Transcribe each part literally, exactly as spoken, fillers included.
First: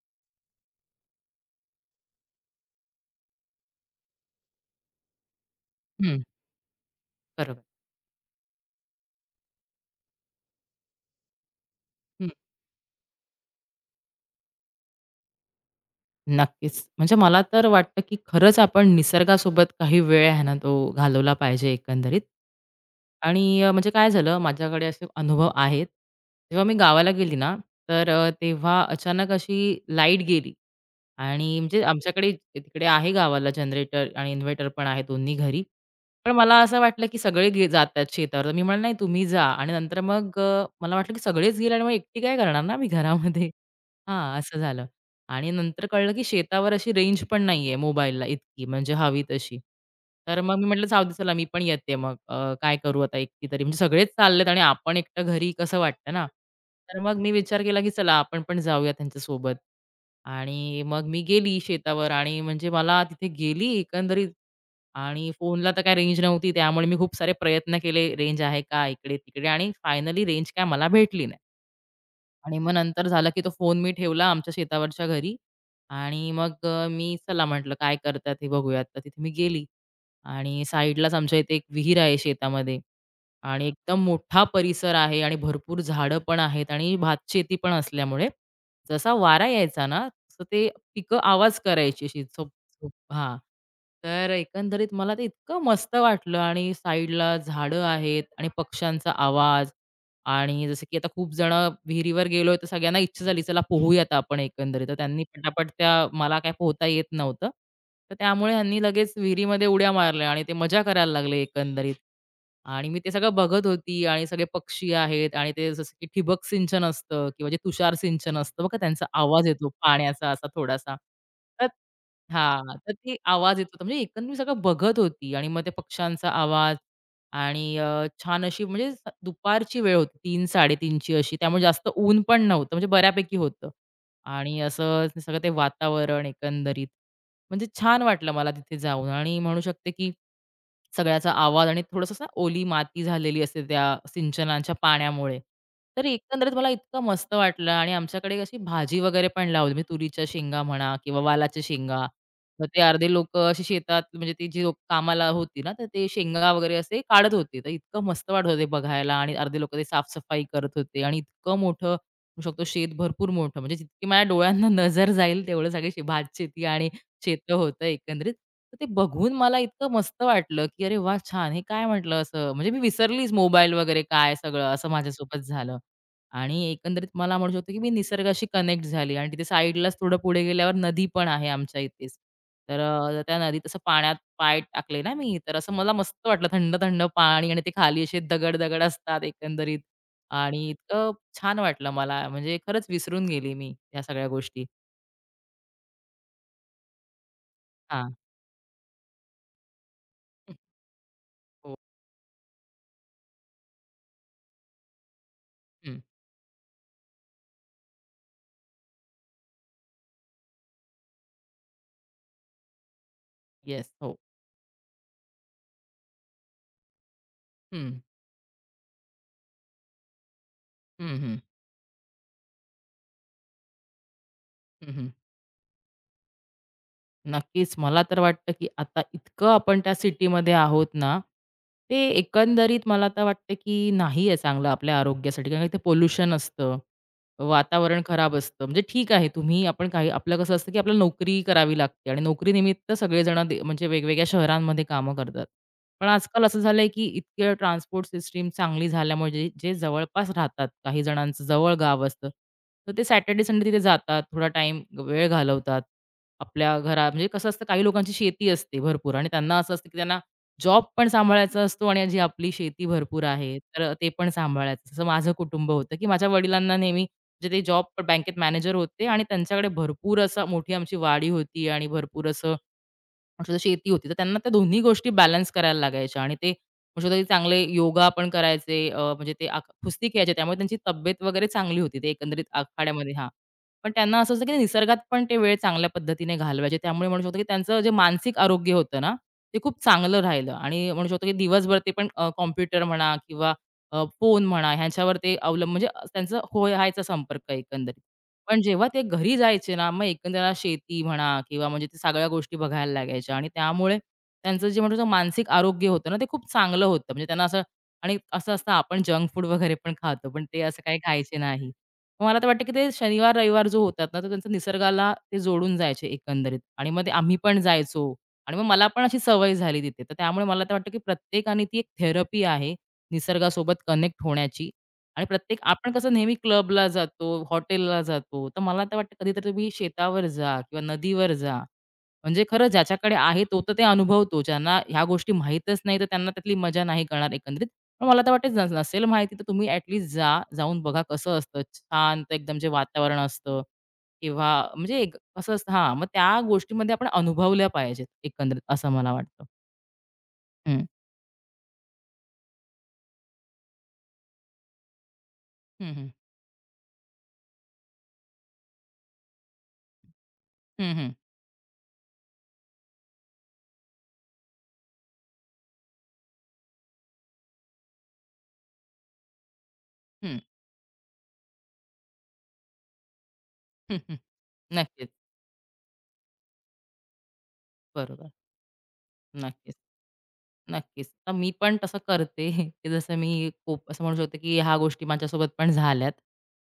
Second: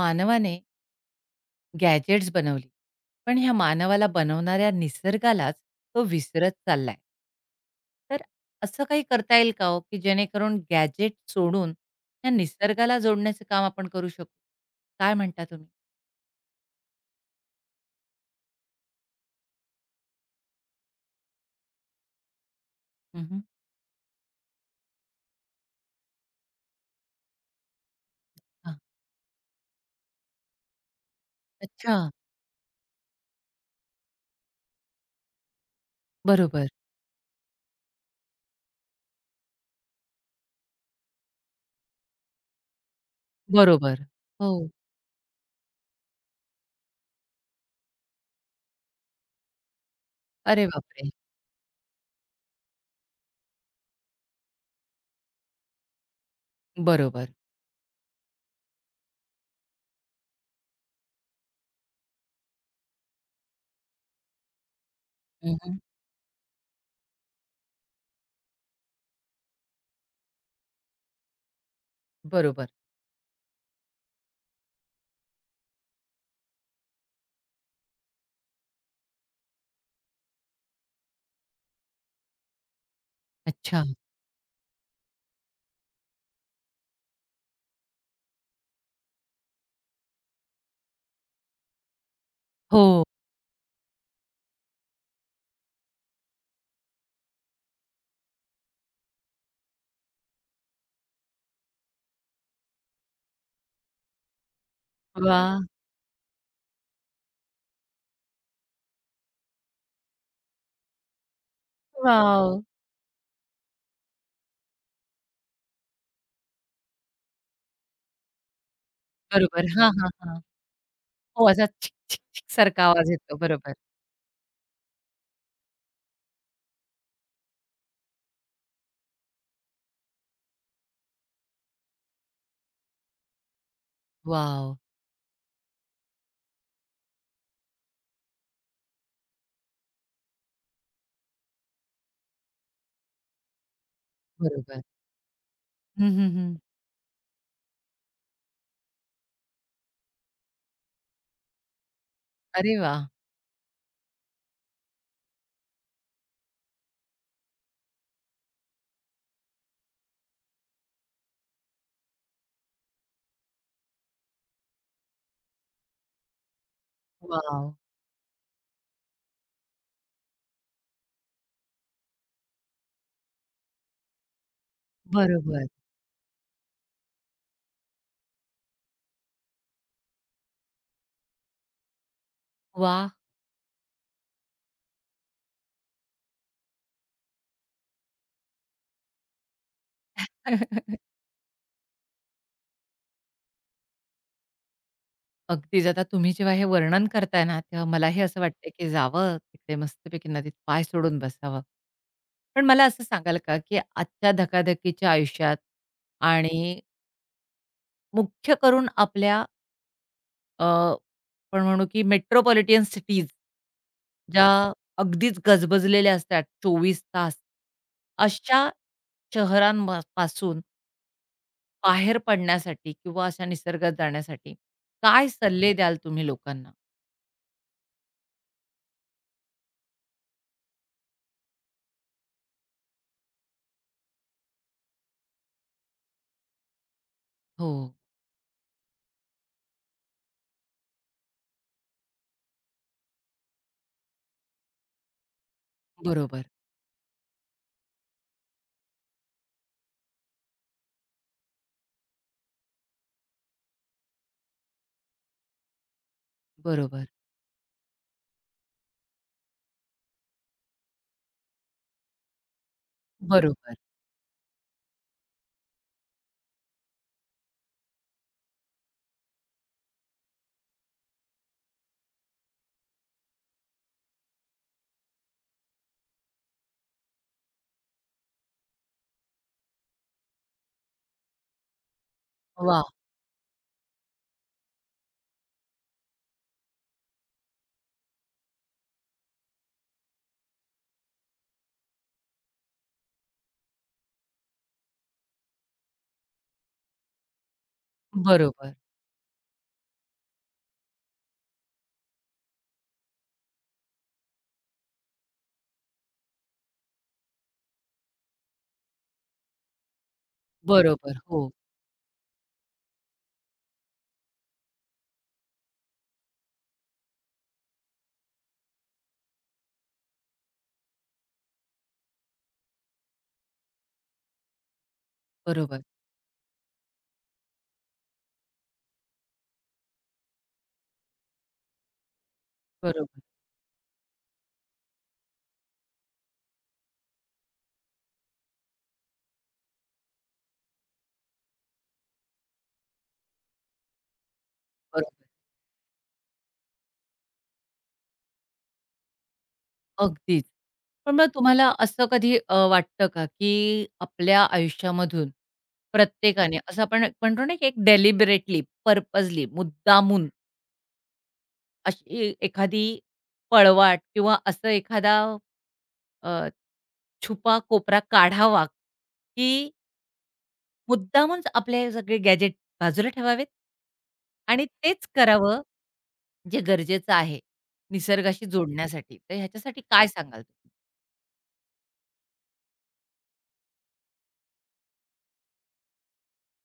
मानवाने गॅजेट्स बनवली पण ह्या मानवाला बनवणाऱ्या निसर्गालाच तो हं, विसरत चाललाय. बरोबर. तर असं काही करता येईल का हो की जेणेकरून गॅजेट सोडून हं, ह्या निसर्गाला जोडण्याचं काम आपण करू शकू? काय म्हणता तुम्ही? नक्कीच. म्हणजे मला तर वाटतं, की खरंच आपण निसर्गासोबत काही वेळ आहे ना, तो घालवला पाहिजे एकंदरीत. उम्हम. आणि अ, म्हणजे काय झालं, माझ्याकडे असे अनुभव आहेत. जेव्हा मी गावाला गेली ना, तर अ, हां, तेव्हा अचानक अशी लाईट गेली आणि म्हणजे अच्छा. आमच्याकडे तिकडे आहे गावाला जनरेटर आणि इन्व्हर्टर पण आहे दोन्ही घरी. पण मला बरोबर. असं वाटलं, की सगळे गे जात शेतावर. तर मी म्हणाले, "नाही तुम्ही जा" आणि नंतर मग अ, मला वाटलं, की सगळेच गेले आणि मग एकटी काय करणार ना मी घरामध्ये. बरोबर. हां, हो. असं झालं. आणि नंतर कळलं, की शेतावर अशी रेंज पण नाहीये मोबाईलला इतकी म्हणजे हवी तशी. तर मग मी अरे म्हटलं, "जाऊ बापरे. दे चला मी पण येते मग अ, काय करू आता एकटी तरी?" म्हणजे सगळेच चाललेत आणि आपण एकटं घरी कसं वाटतं ना. तर मग बरोबर. मी विचार केला, की चला आपण पण जाऊया त्यांच्यासोबत आणि मग मी गेली शेतावर आणि म्हणजे मला तिथे गेली एकंदरीत आणि फोनला उम्हम. तर काही रेंज नव्हती त्यामुळे मी खूप सारे प्रयत्न केले, रेंज आहे का इकडे-तिकडे आणि फायनली रेंज काय मला भेटली नाही. आणि बरोबर. मग नंतर झालं, की तो फोन मी ठेवला आमच्या शेतावरच्या घरी आणि मग अ, मी चला म्हटलं काय करतात हे बघूयात. तर तिथे मी गेली आणि साईडलाच आमच्या इथे एक विहीर आहे शेतामध्ये. आणि अच्छा. एकदम मोठा परिसर आहे आणि भरपूर झाडं पण आहेत आणि भातशेती पण असल्यामुळे जसा वारा यायचा ना, तसं ते पिकं आवाज करायची अशी झोप हो. झोप हां. तर एकंदरीत मला ते इतकं मस्त वाटलं आणि साईडला झाडं आहेत आणि पक्ष्यांचा आवाज आणि जसं की आता खूप जणं विहिरीवर गेलोय, तर सगळ्यांना इच्छा झाली, "चला पोहूयात आपण एकंदरीत." तर त्यांनी वा. पटापट त्या मला काय पोहता येत नव्हतं. तर त्यामुळे ह्यांनी लगेच विहिरीमध्ये उड्या मारल्या आणि ते मजा करायला लागले एकंदरीत. वाव. आणि मी ते सगळं बघत होती आणि सगळे पक्षी आहेत आणि ते जसं की ठिबक सिंचन असतं किंवा जे तुषार सिंचन असतं बघा त्यांचा आवाज बरोबर. येतो हा हा पाण्याचा हा. असा थोडासा. हो, तर असा छिक छिक छिक हां, सारखा तर आवाज ते येतो, आवाज येत बरोबर. होता. म्हणजे एकंदरीत मी सगळं बघत होती आणि मग त्या पक्ष्यांचा आवाज आणि अ, छान अशी म्हणजे स दुपारची वेळ होती तीन-साडेतीन ची अशी. त्यामुळे जास्त ऊन पण नव्हतं म्हणजे बऱ्यापैकी होतं आणि वाव. असं ते सगळं ते वातावरण एकंदरीत. म्हणजे छान वाटलं मला तिथे जाऊन आणि म्हणू शकते, की सगळ्याचा आवाज आणि थोडंसं असं ओली माती झालेली असते त्या सिंचनाच्या बरोबर. पाण्यामुळे. तर हं, हं, एकंदरीत हं. मला इतकं मस्त वाटलं आणि आमच्याकडे अशी भाजी वगैरे पण लावली. म्हणजे तुरीच्या शेंगा म्हणा किंवा वालाच्या शेंगा मग अरे ते वाह! अर्धे लोकं अशी शेतात म्हणजे ती जी लोकं कामाला होती ना, तर ते शेंगा वगैरे असे काढत होते. तर इतकं मस्त वाटत होते बघायला आणि अर्धे लोकं ते साफ-सफाई करत होते आणि इतकं मोठं म्हणू शकतो शेत भरपूर मोठं म्हणजे जितकी माझ्या डोळ्यांना नजर जाईल तेवढं सगळी शे भातशेती आणि शेतं वॉव! होतं एकंदरीत. तर ते बघून मला इतकं मस्त वाटलं, की "अरे वाह! छान." हे काय म्हटलं असं म्हणजे मी विसरलीच मोबाईल वगैरे काय सगळं असं माझ्यासोबत बरोबर. झालं. आणि एकंदरीत मला म्हणू शकतो, की मी निसर्गाशी कनेक्ट झाली आणि तिथे साईडलाच थोडं पुढे गेल्यावर नदी पण आहे आमच्या इथेच. तर वाह! अ, त्या नदीत असं पाण्यात पाय टाकले ना मी, तर असं मला मस्त वाटलं थंड, थंड पाणी आणि ते खाली असे दगड-दगड असतात एकंदरीत आणि इतकं छान वाटलं मला. म्हणजे खरंच विसरून गेली मी ह्या सगळ्या गोष्टी. अगदीच. आता तुम्ही जेव्हा हे वर्णन करताय ना, तेव्हा हां. मलाही असं वाटतंय की जावं तिकडे मस्तपैकी नदीत पाय सोडून बसावं. हो. पण मला असं सांगाल का, की आजच्या धकाधकीच्या आयुष्यात आणि मुख्य करून आपल्या अ, आपण म्हणू की मेट्रोपॉलिटन सिटीज येस. हो. ज्या अगदीच गजबजलेल्या असतात चोवीस तास, हं. अशा शहरांपासून हं, हं. बाहेर पडण्यासाठी किंवा अशा निसर्गात जाण्यासाठी हं, काय सल्ले द्याल तुम्ही लोकांना? नक्कीच. मला तर वाटतं, की आता इतकं आपण त्या सिटीमध्ये आहोत ना, ते एकंदरीत मला तर वाटतं, की नाही आहे चांगलं आपल्या आरोग्यासाठी. कारण इथे पोल्युशन असतं, हो. वातावरण खराब असतं. म्हणजे ठीक आहे तुम्ही आपण काही आपलं कसं असतं, की आपल्याला नोकरी करावी लागते आणि नोकरीनिमित्त सगळेजण दे म्हणजे वेगवेगळ्या शहरांमध्ये कामं करतात. पण आजकाल बरोबर, असं झालंय, की इतके ट्रान्सपोर्ट सिस्टम चांगली झाल्यामुळे जे जे जवळपास राहतात, काही जणांचं जवळ गाव असतं, तर ते सॅटर्डे, संडे तिथे जातात, थोडा टाईम वेळ घालवतात. आपल्या बरोबर, घरा म्हणजे कसं असतं काही लोकांची शेती असते भरपूर आणि त्यांना असं असतं की त्यांना जॉब पण सांभाळायचा असतो आणि जी आपली शेती भरपूर आहे बरोबर. तर ते पण सांभाळायचं जसं माझं कुटुंब होतं की माझ्या वडिलांना नेहमी म्हणजे ते जॉब बँकेत मॅनेजर होते आणि त्यांच्याकडे भरपूर असं मोठी आमची वाडी होती आणि भरपूर असं म्हणू शकतो शेती होती. तर त्यांना त्या दोन्ही गोष्टी बॅलन्स करायला लागायच्या आणि ते म्हणू शकतो, की चांगले योगा पण करायचे अ, म्हणजे ते आक कुस्ती खेळायचे. त्यामुळे त्यांची तब्येत वगैरे चांगली होती. ते एकंदरीत वाह! आखाड्यामध्ये हां. पण त्यांना असं असतं, की ते निसर्गात पण ते वेळ चांगल्या पद्धतीने घालवायचे. त्यामुळे म्हणू शकतो, की त्यांचं जे मानसिक आरोग्य होतं ना, ते खूप चांगलं राहिलं आणि म्हणू शकतो, की दिवसभर ते पण कॉम्प्युटर म्हणा किंवा फोन म्हणा ह्यांच्यावर ते अवलंब म्हणजे त्यांचा हो, हायचा संपर्क एकंदरीत. पण बरोबर, जेव्हा ते घरी जायचे ना, मग एकंदरीत शेती म्हणा किंवा म्हणजे ते सगळ्या गोष्टी बघायला लागायच्या आणि त्यामुळे त्यांचं जे म्हणतो ना मानसिक आरोग्य होतं ना, ते खूप चांगलं होतं. म्हणजे त्यांना असं आणि असं असतं आपण जंक फूड वगैरे पण खातो, पण ते असं काही बरोबर. खायचे हो. नाही. मग मला तर वाटतं, की ते शनिवार-रविवार जो होतात ना, तर त्यांचं निसर्गाला ते जोडून जायचे एकंदरीत आणि मग ते आम्ही पण जायचो आणि मग मला पण अशी सवय झाली तिथे. तर त्यामुळे मला तर वाटतं, की प्रत्येकाने ती एक थेरपी आहे निसर्गासोबत कनेक्ट होण्याची आणि प्रत्येक बरोबर, आपण कसं नेहमी क्लबला जातो, हॉटेलला जातो, तर मला तर वाटतं कधीतरी तुम्ही शेतावर जा किंवा नदीवर जा. म्हणजे खरंच ज्याच्याकडे बरोबर, आहे तो तर ते अनुभवतो. ज्यांना ह्या गोष्टी माहीतच नाही, तर त्यांना त्यातली मजा नाही कळणार एकंदरीत. पण मला तर वाटतं न नसेल माहिती तर तुम्ही ॲटलीस्ट जा. जाऊन बघा कसं असतं. शांत एकदम जे वातावरण असतं किंवा म्हणजे बरोबर. एक कसं असतं हां, मग त्या गोष्टीमध्ये आपण अनुभवल्या पाहिजेत एकंदरीत असं मला वाटतं. अगदीच. हं. पण मग तुम्हाला असं कधी अ, वाटतं का, की आपल्या आयुष्यामधून हं, हं. प्रत्येकाने असं आपण एक म्हणतो ना, की एक डेलिबरेटली, पर्पजली, मुद्दामून हं, हं. अशी एखादी पळवाट किंवा असं एखादा अ, छुपा कोपरा काढावा, की हं. मुद्दामच आपले हे सगळे गॅजेट बाजूला ठेवावेत हं, हं. आणि तेच नक्कीच. करावं जे गरजेचं आहे, बरोबर. निसर्गाशी जोडण्यासाठी. तर नक्कीच. ह्याच्यासाठी काय सांगाल तुम्ही? नक्कीच. तर मी पण तसं करते, की जसं मी खूप असं म्हणू शकते, की ह्या गोष्टी माझ्यासोबत पण झाल्यात.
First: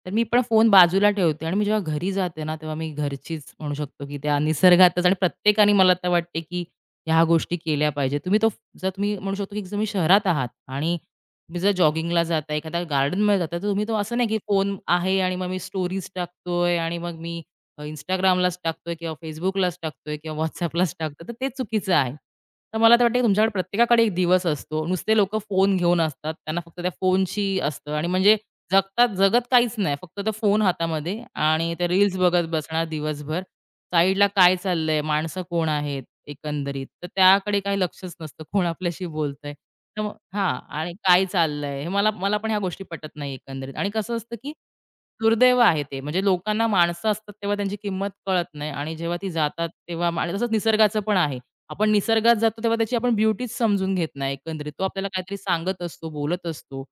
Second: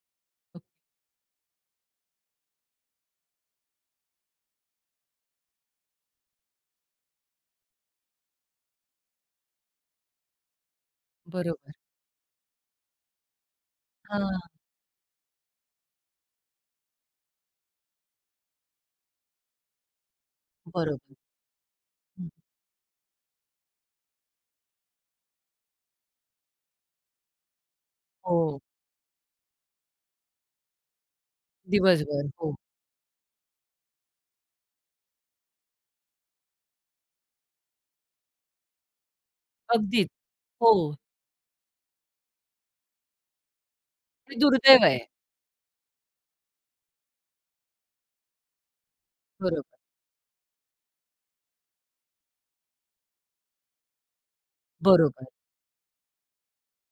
तर मी पण फोन बाजूला ठेवते आणि मी जेव्हा घरी जाते ना, तेव्हा मी घरचीच म्हणू शकतो, की त्या निसर्गातच आणि प्रत्येकाने मला तर वाटते, की ह्या गोष्टी केल्या पाहिजेत. तुम्ही तो जर तुम्ही म्हणू शकतो, की जर तुम्ही शहरात आहात आणि तुम्ही जर बरोबर. जॉगिंगला जाताय, एखाद्या गार्डनमध्ये जाताय, तर तुम्ही तो असं नाही, की हां, फोन आहे आणि मग मी स्टोरीज टाकतोय आणि मग मी अ, Instagramलाच टाकतोय किंवा Facebookलाच टाकतोय किंवा WhatsAppलाच बरोबर. टाकतोय, तर ते चुकीचं आहे. हं. तर मला तर वाटतं, की तुमच्याकडे प्रत्येकाकडे एक दिवस असतो. नुसते लोकं फोन घेऊन असतात. त्यांना फक्त त्या फोनशी असतं आणि म्हणजे हो, जगतात जगत काहीच नाही. फक्त तो फोन हातामध्ये आणि ते रील्स दिवसभर. बघत हो, बसणार दिवसभर. साईडला काय चाललंय, माणसं कोण आहेत एकंदरीत, तर त्याकडे काही लक्षच नसतं. कोण आपल्याशी बोलतंय. तर अगदीच. मग हां. हो, आणि काय चाललंय? हे मला मला पण ह्या गोष्टी पटत नाही एकंदरीत. आणि कसं असतं, हे की दुर्दैव आहे. दुर्दैव आहे ते. म्हणजे लोकांना माणसं असतात तेव्हा त्यांची किंमत कळत नाही आणि जेव्हा ती जातात बरोबर, तेव्हा मा- आणि तसंच निसर्गाचं पण आहे. आपण निसर्गात जातो तेव्हा त्याची आपण ब्युटीच समजून घेत नाही एकंदरीत. तो आपल्याला बरोबर, काहीतरी सांगत असतो, बोलत असतो.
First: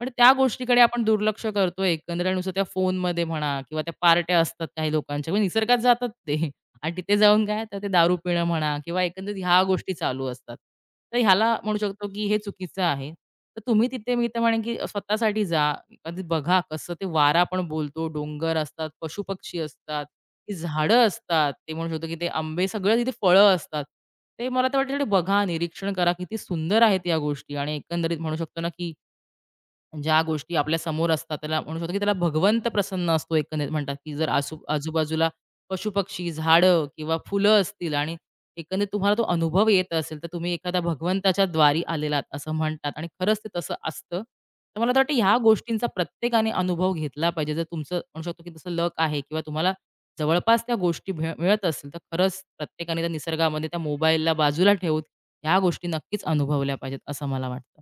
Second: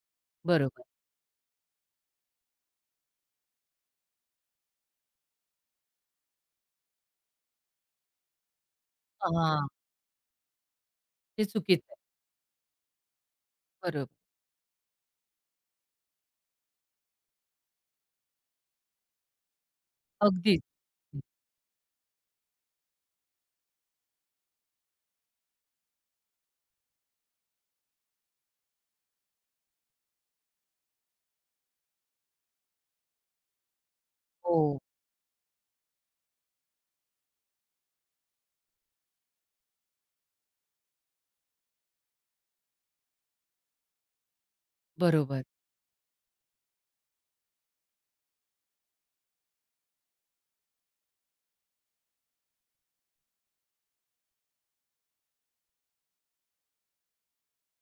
पण त्या गोष्टीकडे बरोबर. आपण दुर्लक्ष करतो एकंदरीत. आणि नुसतं त्या फोनमध्ये म्हणा किंवा त्या पार्ट्या असतात काही लोकांच्या. म्हणजे निसर्गात जातात ते. आणि तिथे जाऊन काय तर ते दारू पिणं म्हणा किंवा एकंदरीत ह्या हां, गोष्टी चालू असतात. तर ते ह्याला म्हणू चुकीचं आहे. शकतो, की हे चुकीचं आहे. तर तुम्ही बरोबर, तिथे मी तर म्हणेन, की स्वतःसाठी जा. कधी बघा कसं ते वारा पण बोलतो, डोंगर असतात, पशुपक्षी असतात, ती अगदीच. झाडं असतात. ते म्हणू शकतो, की ते आंबे सगळं तिथे फळं असतात. ते मला तर वाटतं बघा, निरीक्षण करा. किती सुंदर आहेत या गोष्टी आणि एकंदरीत म्हणू शकतो ना, की म्हणजे ज्या गोष्टी आपल्या समोर असतात त्याला म्हणू शकतो की त्याला भगवंत प्रसन्न असतो एकंदरीत म्हणतात की जर आसू हो, आजूबाजूला पशुपक्षी, झाडं किंवा फुलं असतील आणि एकंदरीत तुम्हाला तो अनुभव येत असेल, तर तुम्ही एखाद्या भगवंताच्या द्वारी आलेलात असं म्हणतात आणि खरंच ते तसं असतं. तर मला तर वाटतं ह्या बरोबर. गोष्टींचा प्रत्येकाने अनुभव घेतला पाहिजे. जर तुमचं म्हणू शकतो की तसं लक आहे किंवा तुम्हाला जवळपास त्या गोष्टी मिळ मिळत असतील, तर खरंच प्रत्येकाने त्या निसर्गामध्ये त्या मोबाईलला बाजूला ठेवून ह्या गोष्टी नक्कीच अनुभवल्या पाहिजेत असं मला वाटतं.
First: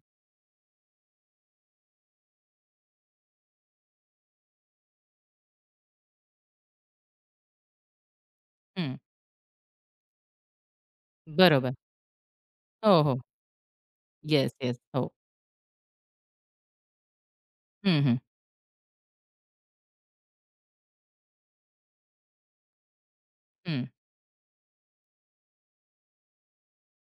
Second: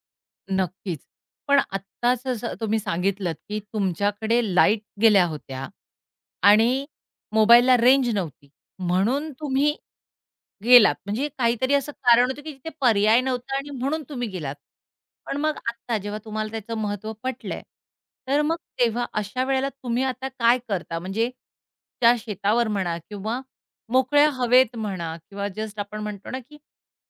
नक्कीच. पण आत्ताच जसं तुम्ही सांगितलत, की तुमच्याकडे लाईट गेल्या होत्या आणि मोबाईलला रेंज नव्हती. हं. म्हणून तुम्ही गेलात. म्हणजे काहीतरी बरोबर. असं कारण होतं, की तिथे हो, हो. पर्याय नव्हता आणि म्हणून तुम्ही येस, गेलात. येस. हो. पण मग आत्ता जेव्हा तुम्हाला त्याचं महत्त्व पटलंय, हं, हं. तर मग तेव्हा अशा वेळेला तुम्ही आता काय करता? म्हणजे त्या शेतावर म्हणा किंवा हं. मोकळ्या हवेत म्हणा किंवा जस्ट आपण म्हणतो ना, की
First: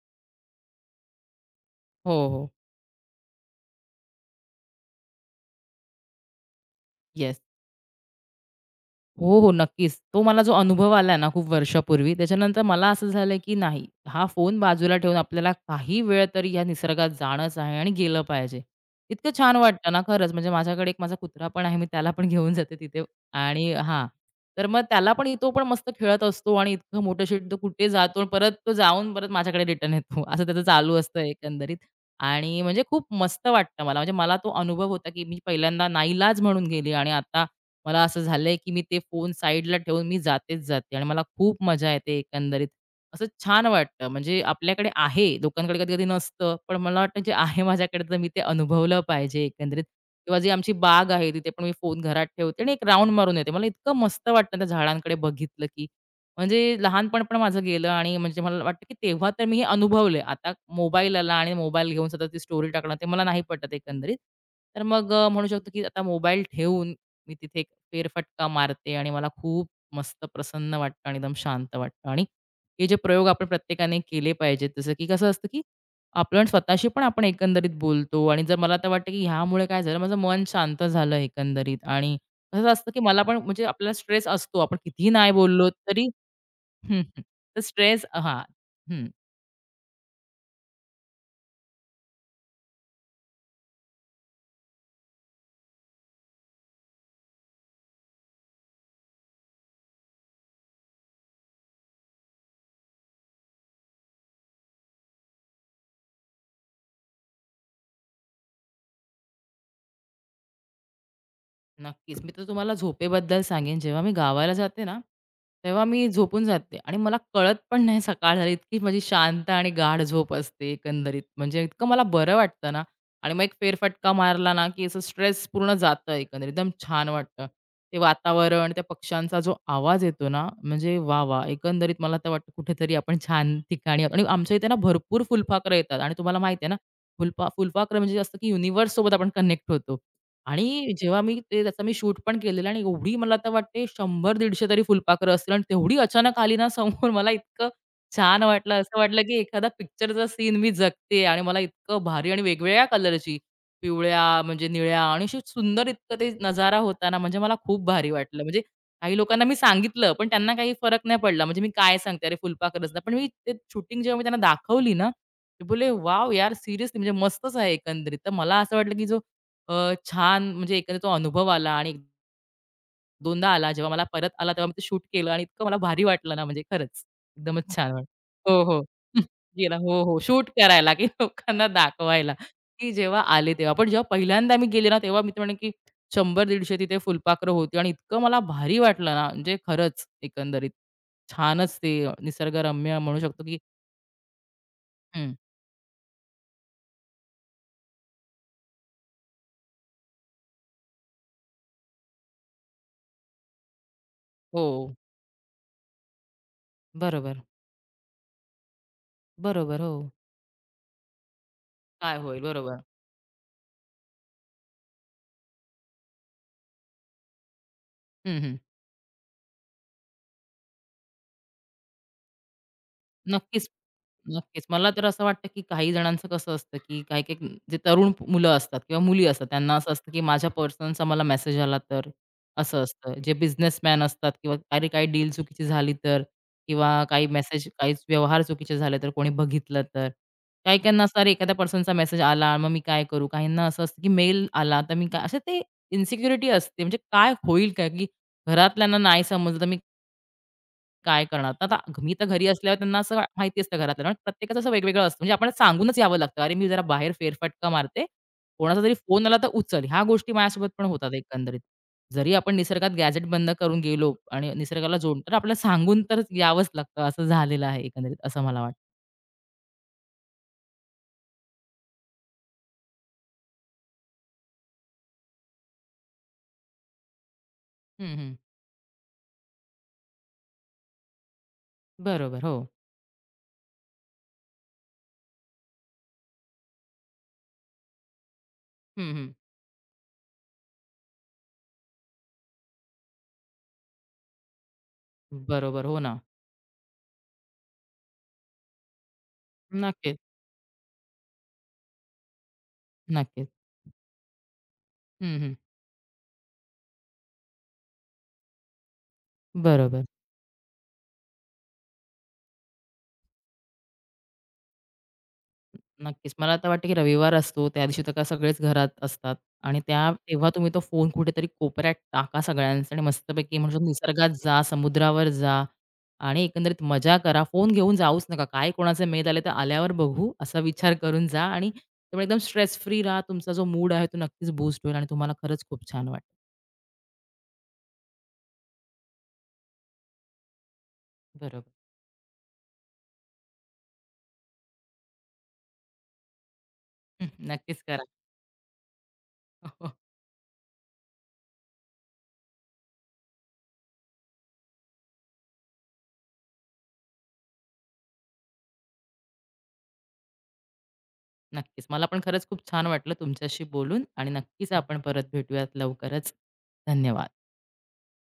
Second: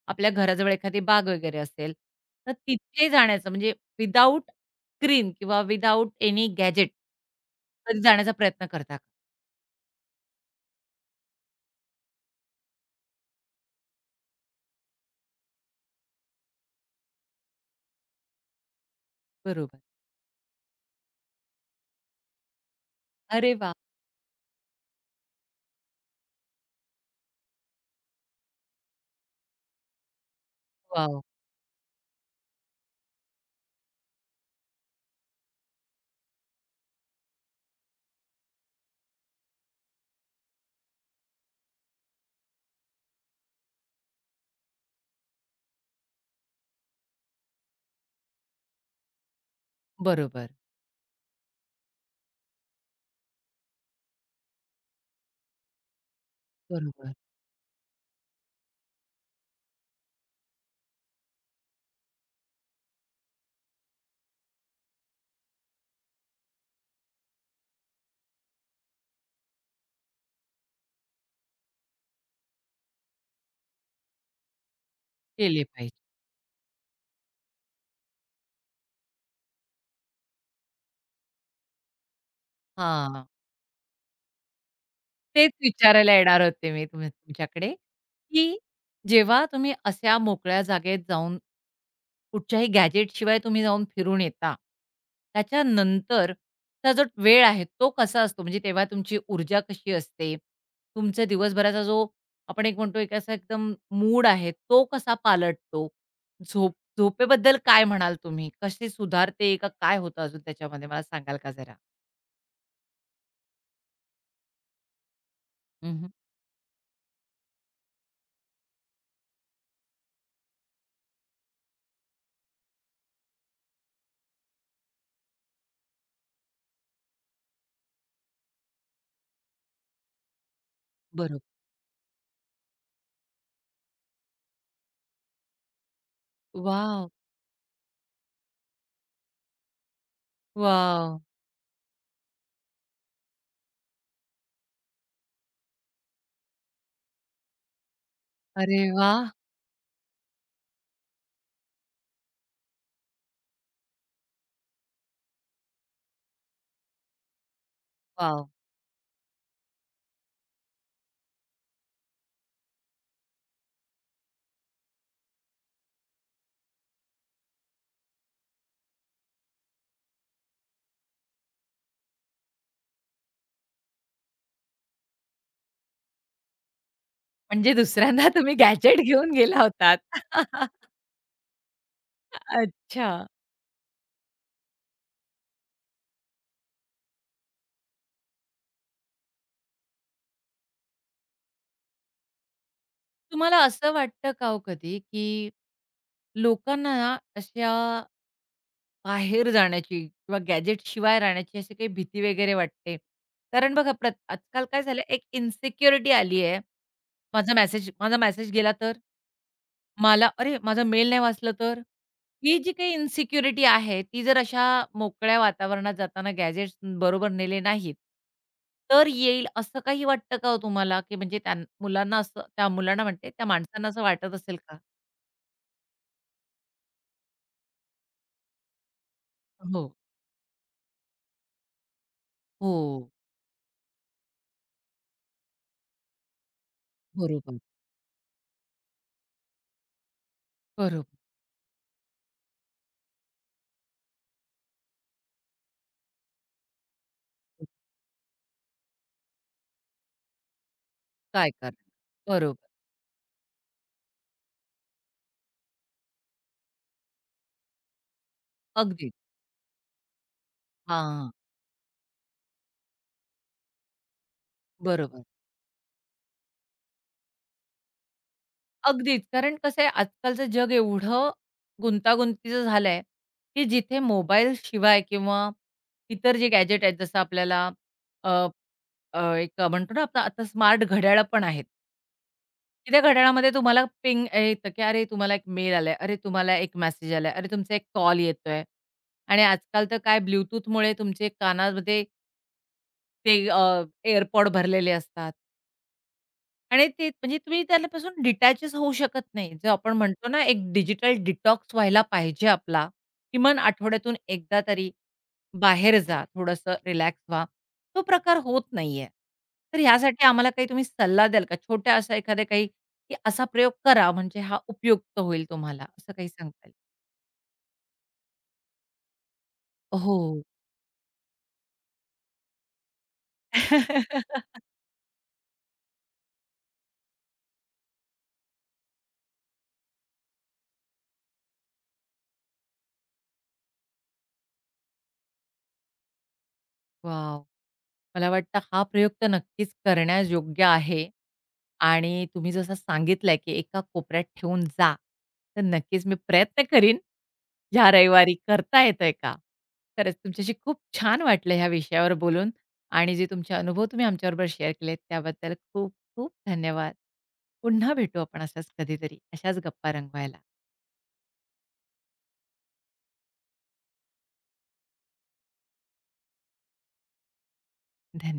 आपल्या घराजवळ एखादी बाग वगैरे असेल, हो, हो. तर तिथे जाण्याचं म्हणजे विदाऊट स्क्रीन किंवा विदाऊट एनी गॅजेट येस. कधी जाण्याचा प्रयत्न करता का? हो, हो. नक्कीच. तो मला जो अनुभव आला ना खूप वर्षापूर्वी, त्याच्यानंतर मला असं झालं की नाही, हा फोन बाजूला ठेवून आपल्याला काही वेळ तरी या निसर्गात जाणंच आहे आणि गेलं पाहिजे. इतकं छान बरोबर. वाटतं ना खरंच. म्हणजे माझ्याकडे एक माझा कुत्रा पण आहे. मी त्याला पण घेऊन जाते तिथे अरे आणि वाह! हां. तर मग त्याला पण तो पण मस्त खेळत असतो आणि इतकं मोठं शेट तो कुठे जातो आणि परत तो जाऊन परत माझ्याकडे रिटर्न येतो. असं त्याचं चालू असतं वॉव! एकंदरीत आणि म्हणजे खूप मस्त वाटतं मला. म्हणजे मला तो अनुभव होता की मी पहिल्यांदा नाईलाज म्हणून गेली आणि आता मला असं झालंय, की मी ते फोन साईडला ठेवून मी जातेच जाते आणि मला खूप मजा येते एकंदरीत. असं छान वाटतं. म्हणजे आपल्याकडे आहे, लोकांकडे कधी-कधी नसतं, पण मला वाटतं जे आहे माझ्याकडे तर मी ते अनुभवलं पाहिजे एकंदरीत. किंवा बरोबर, जी आमची बाग आहे तिथे पण मी फोन घरात ठेवते आणि एक राउंड मारून येते. मला इतकं मस्त वाटतं त्या झाडांकडे बघितलं, की म्हणजे बरोबर. लहानपण पण माझं गेलं. आणि म्हणजे मला वाटतं, की तेव्हा तर मी हे अनुभवले. आता मोबाईल आला आणि मोबाईल घेऊन सतत ती स्टोरी टाकणं ते मला नाही पटत एकंदरीत. तर मग अ, म्हणू शकतो, की आता मोबाईल ठेवून मी तिथे एक फेरफटका मारते आणि मला खूप मस्त प्रसन्न वाटतं आणि एकदम शांत वाटतं. आणि हे जे प्रयोग आपण प्रत्येकाने केले पाहिजेत. जसं की कसं असतं, की केले पाहिजे. आपण स्वतःशी पण आपण एकंदरीत बोलतो. आणि जर मला तर वाटतं, की ह्यामुळे काय झालं, माझं मन शांत झालं एकंदरीत. आणि कसं असतं, की मला हां. पण म्हणजे आपल्याला स्ट्रेस असतो. आपण कितीही नाही तेच बोललो तरी विचारायला येणार होते मी हं, तुम्ही हं. तर तुमच्याकडे, स्ट्रेस हां. की जेव्हा तुम्ही अशा मोकळ्या जागेत जाऊन कुठच्याही गॅजेटशिवाय तुम्ही जाऊन फिरून येता, त्याच्यानंतरचा जो वेळ आहे तो कसा असतो? म्हणजे तेव्हा तुमची ऊर्जा कशी असते? तुमचा दिवसभराचा जो आपण एक म्हणतो एक असा एकदम मूड आहे तो कसा पालटतो? झोप झोपेबद्दल काय म्हणाल तुम्ही? कशी सुधारते का काय होतं अजून त्याच्यामध्ये मला सांगाल का जरा? नक्कीच. मी तर तुम्हाला झोपेबद्दल सांगेन, जेव्हा मी गावाला जाते ना, तेव्हा हं, मी हं. झोपून जाते आणि मला कळत पण नाही सकाळ झाली, इतकी माझी शांत आणि गाढ झोप असते एकंदरीत. म्हणजे इतकं मला बरं वाटतं ना. आणि मग एक फेरफटका मारला ना, की असं स्ट्रेस पूर्ण जातं एकंदरीत. एकदम छान वाटतं. ते वातावरण, त्या पक्ष्यांचा जो आवाज येतो ना, म्हणजे वाह, बरोबर. वाह! एकंदरीत मला तर वाटतं कुठेतरी आपण छान ठिकाणी आहोत. आणि आमच्या इथे ना भरपूर फुलपाखरं येतात आणि तुम्हाला माहिती आहे ना, वॉव! फुलपा फुलपाखरं म्हणजे असं की युनिव्हर्ससोबत आपण कनेक्ट होतो. आणि जेव्हा वाव, मी ते त्याचा मी शूट पण केलेलं आणि एवढी मला आता वाटते शंभर दीडशे तरी फुलपाखरं असतील आणि तेवढी अचानक आली ना समोर मला इतकं छान वाटलं. अरे असं वाटलं वाह! की एखादा पिक्चरचा सीन मी जगते आणि मला इतकं भारी आणि वेगवेगळ्या कलरची पिवळ्या, म्हणजे निळ्या आणि अशी सुंदर, इतकं ते नजारा होता ना, म्हणजे मला खूप भारी वाटलं. वॉव! म्हणजे काही लोकांना मी सांगितलं, पण त्यांना काही फरक नाही पडला. म्हणजे मी काय सांगते, "अरे फुलपाखरच ना." पण मी ते शूटिंग जेव्हा मी त्यांना दाखवली ना, ते बोलले, "वॉव! यार सीरियसली म्हणजे मस्तच आहे एकंदरीत." तर मला असं वाटलं की जो अ, छान म्हणजे एकंदरीत तो अनुभव आला आणि एक- दोनदा आला. जेव्हा मला परत आला तेव्हा मी ते शूट केलं आणि इतकं मला भारी वाटलं ना म्हणजे खरंच. म्हणजे एकदमच छान वाटलं. दुसऱ्यांदा तुम्ही हो, हो. गॅजेट घेऊन गेला गेला होतात. हो, हो. शूट करायला की लोकांना दाखवायला, की अच्छा. जेव्हा आले तेव्हा. पण जेव्हा पहिल्यांदा मी गेले ना तेव्हा मी तर की शंभर दीडशे तिथे फुलपाखरं होती आणि इतकं मला भारी वाटलं ना म्हणजे खरंच एकंदरीत. छानच ते निसर्गरम्य म्हणू शकतो तुम्हाला की असं वाटतं का हो कधी, हं. की लोकांना ना अशा बाहेर जाण्याची किंवा गॅजेटशिवाय राहण्याची अशी काही भीती वगैरे वाटते? कारण बघा प्रत आजकाल हो. काय झालं एक इन्सिक्युरिटी आली आहे. बरोबर. माझा मेसेज माझा मेसेज गेला तर? बरोबर. हो. मला अरे, माझा मेल नाही वाचलं तर? काय होईल? ही जी बरोबर. काही इन्सिक्युरिटी आहे, ती जर अशा मोकळ्या वातावरणात जाताना गॅजेट्स बरोबर नेले नाहीत, हं, हं. तर येईल असं काही वाटतं का हो तुम्हाला? की म्हणजे त्या मुलांना असं त्या मुलांना म्हणते, त्या नक्कीच, माणसांना असं वाटत असेल नक्कीच. का? मला तर असं वाटतं, की काही जणांचं कसं असतं, की काही-काही जे तरुण पु- मुलं असतात किंवा मुली असतात, त्यांना हो, असं असतं, की माझ्या पर्सनचा मला मेसेज आला तर, असं हो. असतं. जे बिझनेसमॅन असतात किंवा अरे काही डील चुकीची झाली तर, किंवा काही बरोबर, मेसेज काही व्यवहार चुकीचे झाले तर, कोणी बघितलं तर. काही-काहींना बरोबर. असं अरे एखाद्या पर्सनचा मेसेज आला, मग मी काय करू? काहींना असं असतं, की मेल आला तर मी काय? असे ते इन्सिक्युरिटी असते. म्हणजे काय होईल काय? की घरातल्यांना नाही समजलं तर मी काय काय करणार? तर आता करणार? घ- मी तर घरी बरोबर. असल्यावर त्यांना असं वा- माहिती असतं घरातलं ना, प्रत्येकाचं असं वेगवेगळं असतं. म्हणजे आपण सांगूनच यावं लागतं, "अरे, मी जरा बाहेर फेरफटका मारते, कोणाचा तरी अगदीच. फोन आला तर उचल." ह्या गोष्टी माझ्यासोबत पण हां, होतात हां. एकंदरीत. जरी आपण निसर्गात गॅजेट बंद करून गेलो आणि निसर्गाला जोडून बरोबर. तर आपल्याला सांगून तर यावंच लागतं, असं झालेलं आहे एकंदरीत, असं मला वाटतं. अगदीच. कारण कसं आहे आजकालचं जग एवढं गुंतागुंतीचं झालंय, की जिथे मोबाईलशिवाय किंवा इतर जे गॅजेट आहेत जसं आपल्याला हं, अ, हं. अ, एक म्हणतो ना आपण आता स्मार्ट घड्याळं पण आहेत, बरोबर. हो. की त्या घड्याळामध्ये तुम्हाला पिंग येतं, की "अरे, तुम्हाला एक मेल आलाय. अरे, तुम्हाला एक मेसेज आलाय. अरे, तुमचा एक कॉल येतोय." हं, हं. आणि आजकाल तर काय Bluetoothमुळे तुमचे कानामध्ये ते एअरपॉड भरलेले असतात. बरोबर. हो ना. आणि ते म्हणजे तुम्ही त्यापासून डिटॅचच होऊ शकत नाही. जो आपण नक्कीच. म्हणतो ना, एक डिजिटल डिटॉक्स व्हायला पाहिजे आपला. नक्कीच. किमान आठवड्यातून एकदा तरी हं, हं. बाहेर जा, थोडंसं रिलॅक्स व्हा. तो प्रकार होत नाहीये. तर बरोबर. ह्यासाठी आम्हाला काही तुम्ही सल्ला द्याल का? छोट्या असा एखाद्या काही, की असा प्रयोग करा म्हणजे हा उपयुक्त होईल तुम्हाला, असं काही नक्कीच. मला सांगता तर येईल? वाटतं, की रविवार असतो, त्या दिवशी तर का सगळेच घरात असतात आणि त्या हो. तेव्हा तुम्ही तो फोन कुठेतरी कोपऱ्यात टाका सगळ्यांचा आणि मस्तपैकी म्हणू शकतो निसर्गात जा, समुद्रावर जा आणि एकंदरीत मजा करा. फोन घेऊन जाऊच नका. काय कोणाचे मेल आले तर आल्यावर बघू, असा विचार करून जा आणि त्यामुळे एकदम स्ट्रेस फ्री राहा. तुमचा जो मूड आहे तो नक्कीच बूस्ट होईल आणि तुम्हाला खरंच खूप छान वाटेल. वाव। मला वाटतं हा प्रयोग तर नक्कीच करण्यायोग्य आहे बरोबर. आणि तुम्ही जसं सांगितलंय, की एका कोपऱ्यात ठेवून जा. तर नक्कीच मी प्रयत्न करीन. हं, नक्कीच ह्या करा. रविवारी करता येतंय का? हो, हो. खरंच तुमच्याशी खूप छान वाटलं ह्या विषयावर बोलून आणि जे तुमचे अनुभव तुम्ही आमच्याबरोबर शेअर केलेत त्याबद्दल खूप खूप धन्यवाद. पुन्हा भेटू आपण असंच कधीतरी अशाच गप्पा रंगवायला. नक्कीच. मला पण खरंच खूप छान वाटलं तुमच्याशी बोलून आणि नक्कीच आपण परत भेटूयात लवकरच. धन्यवाद. धन्यवाद.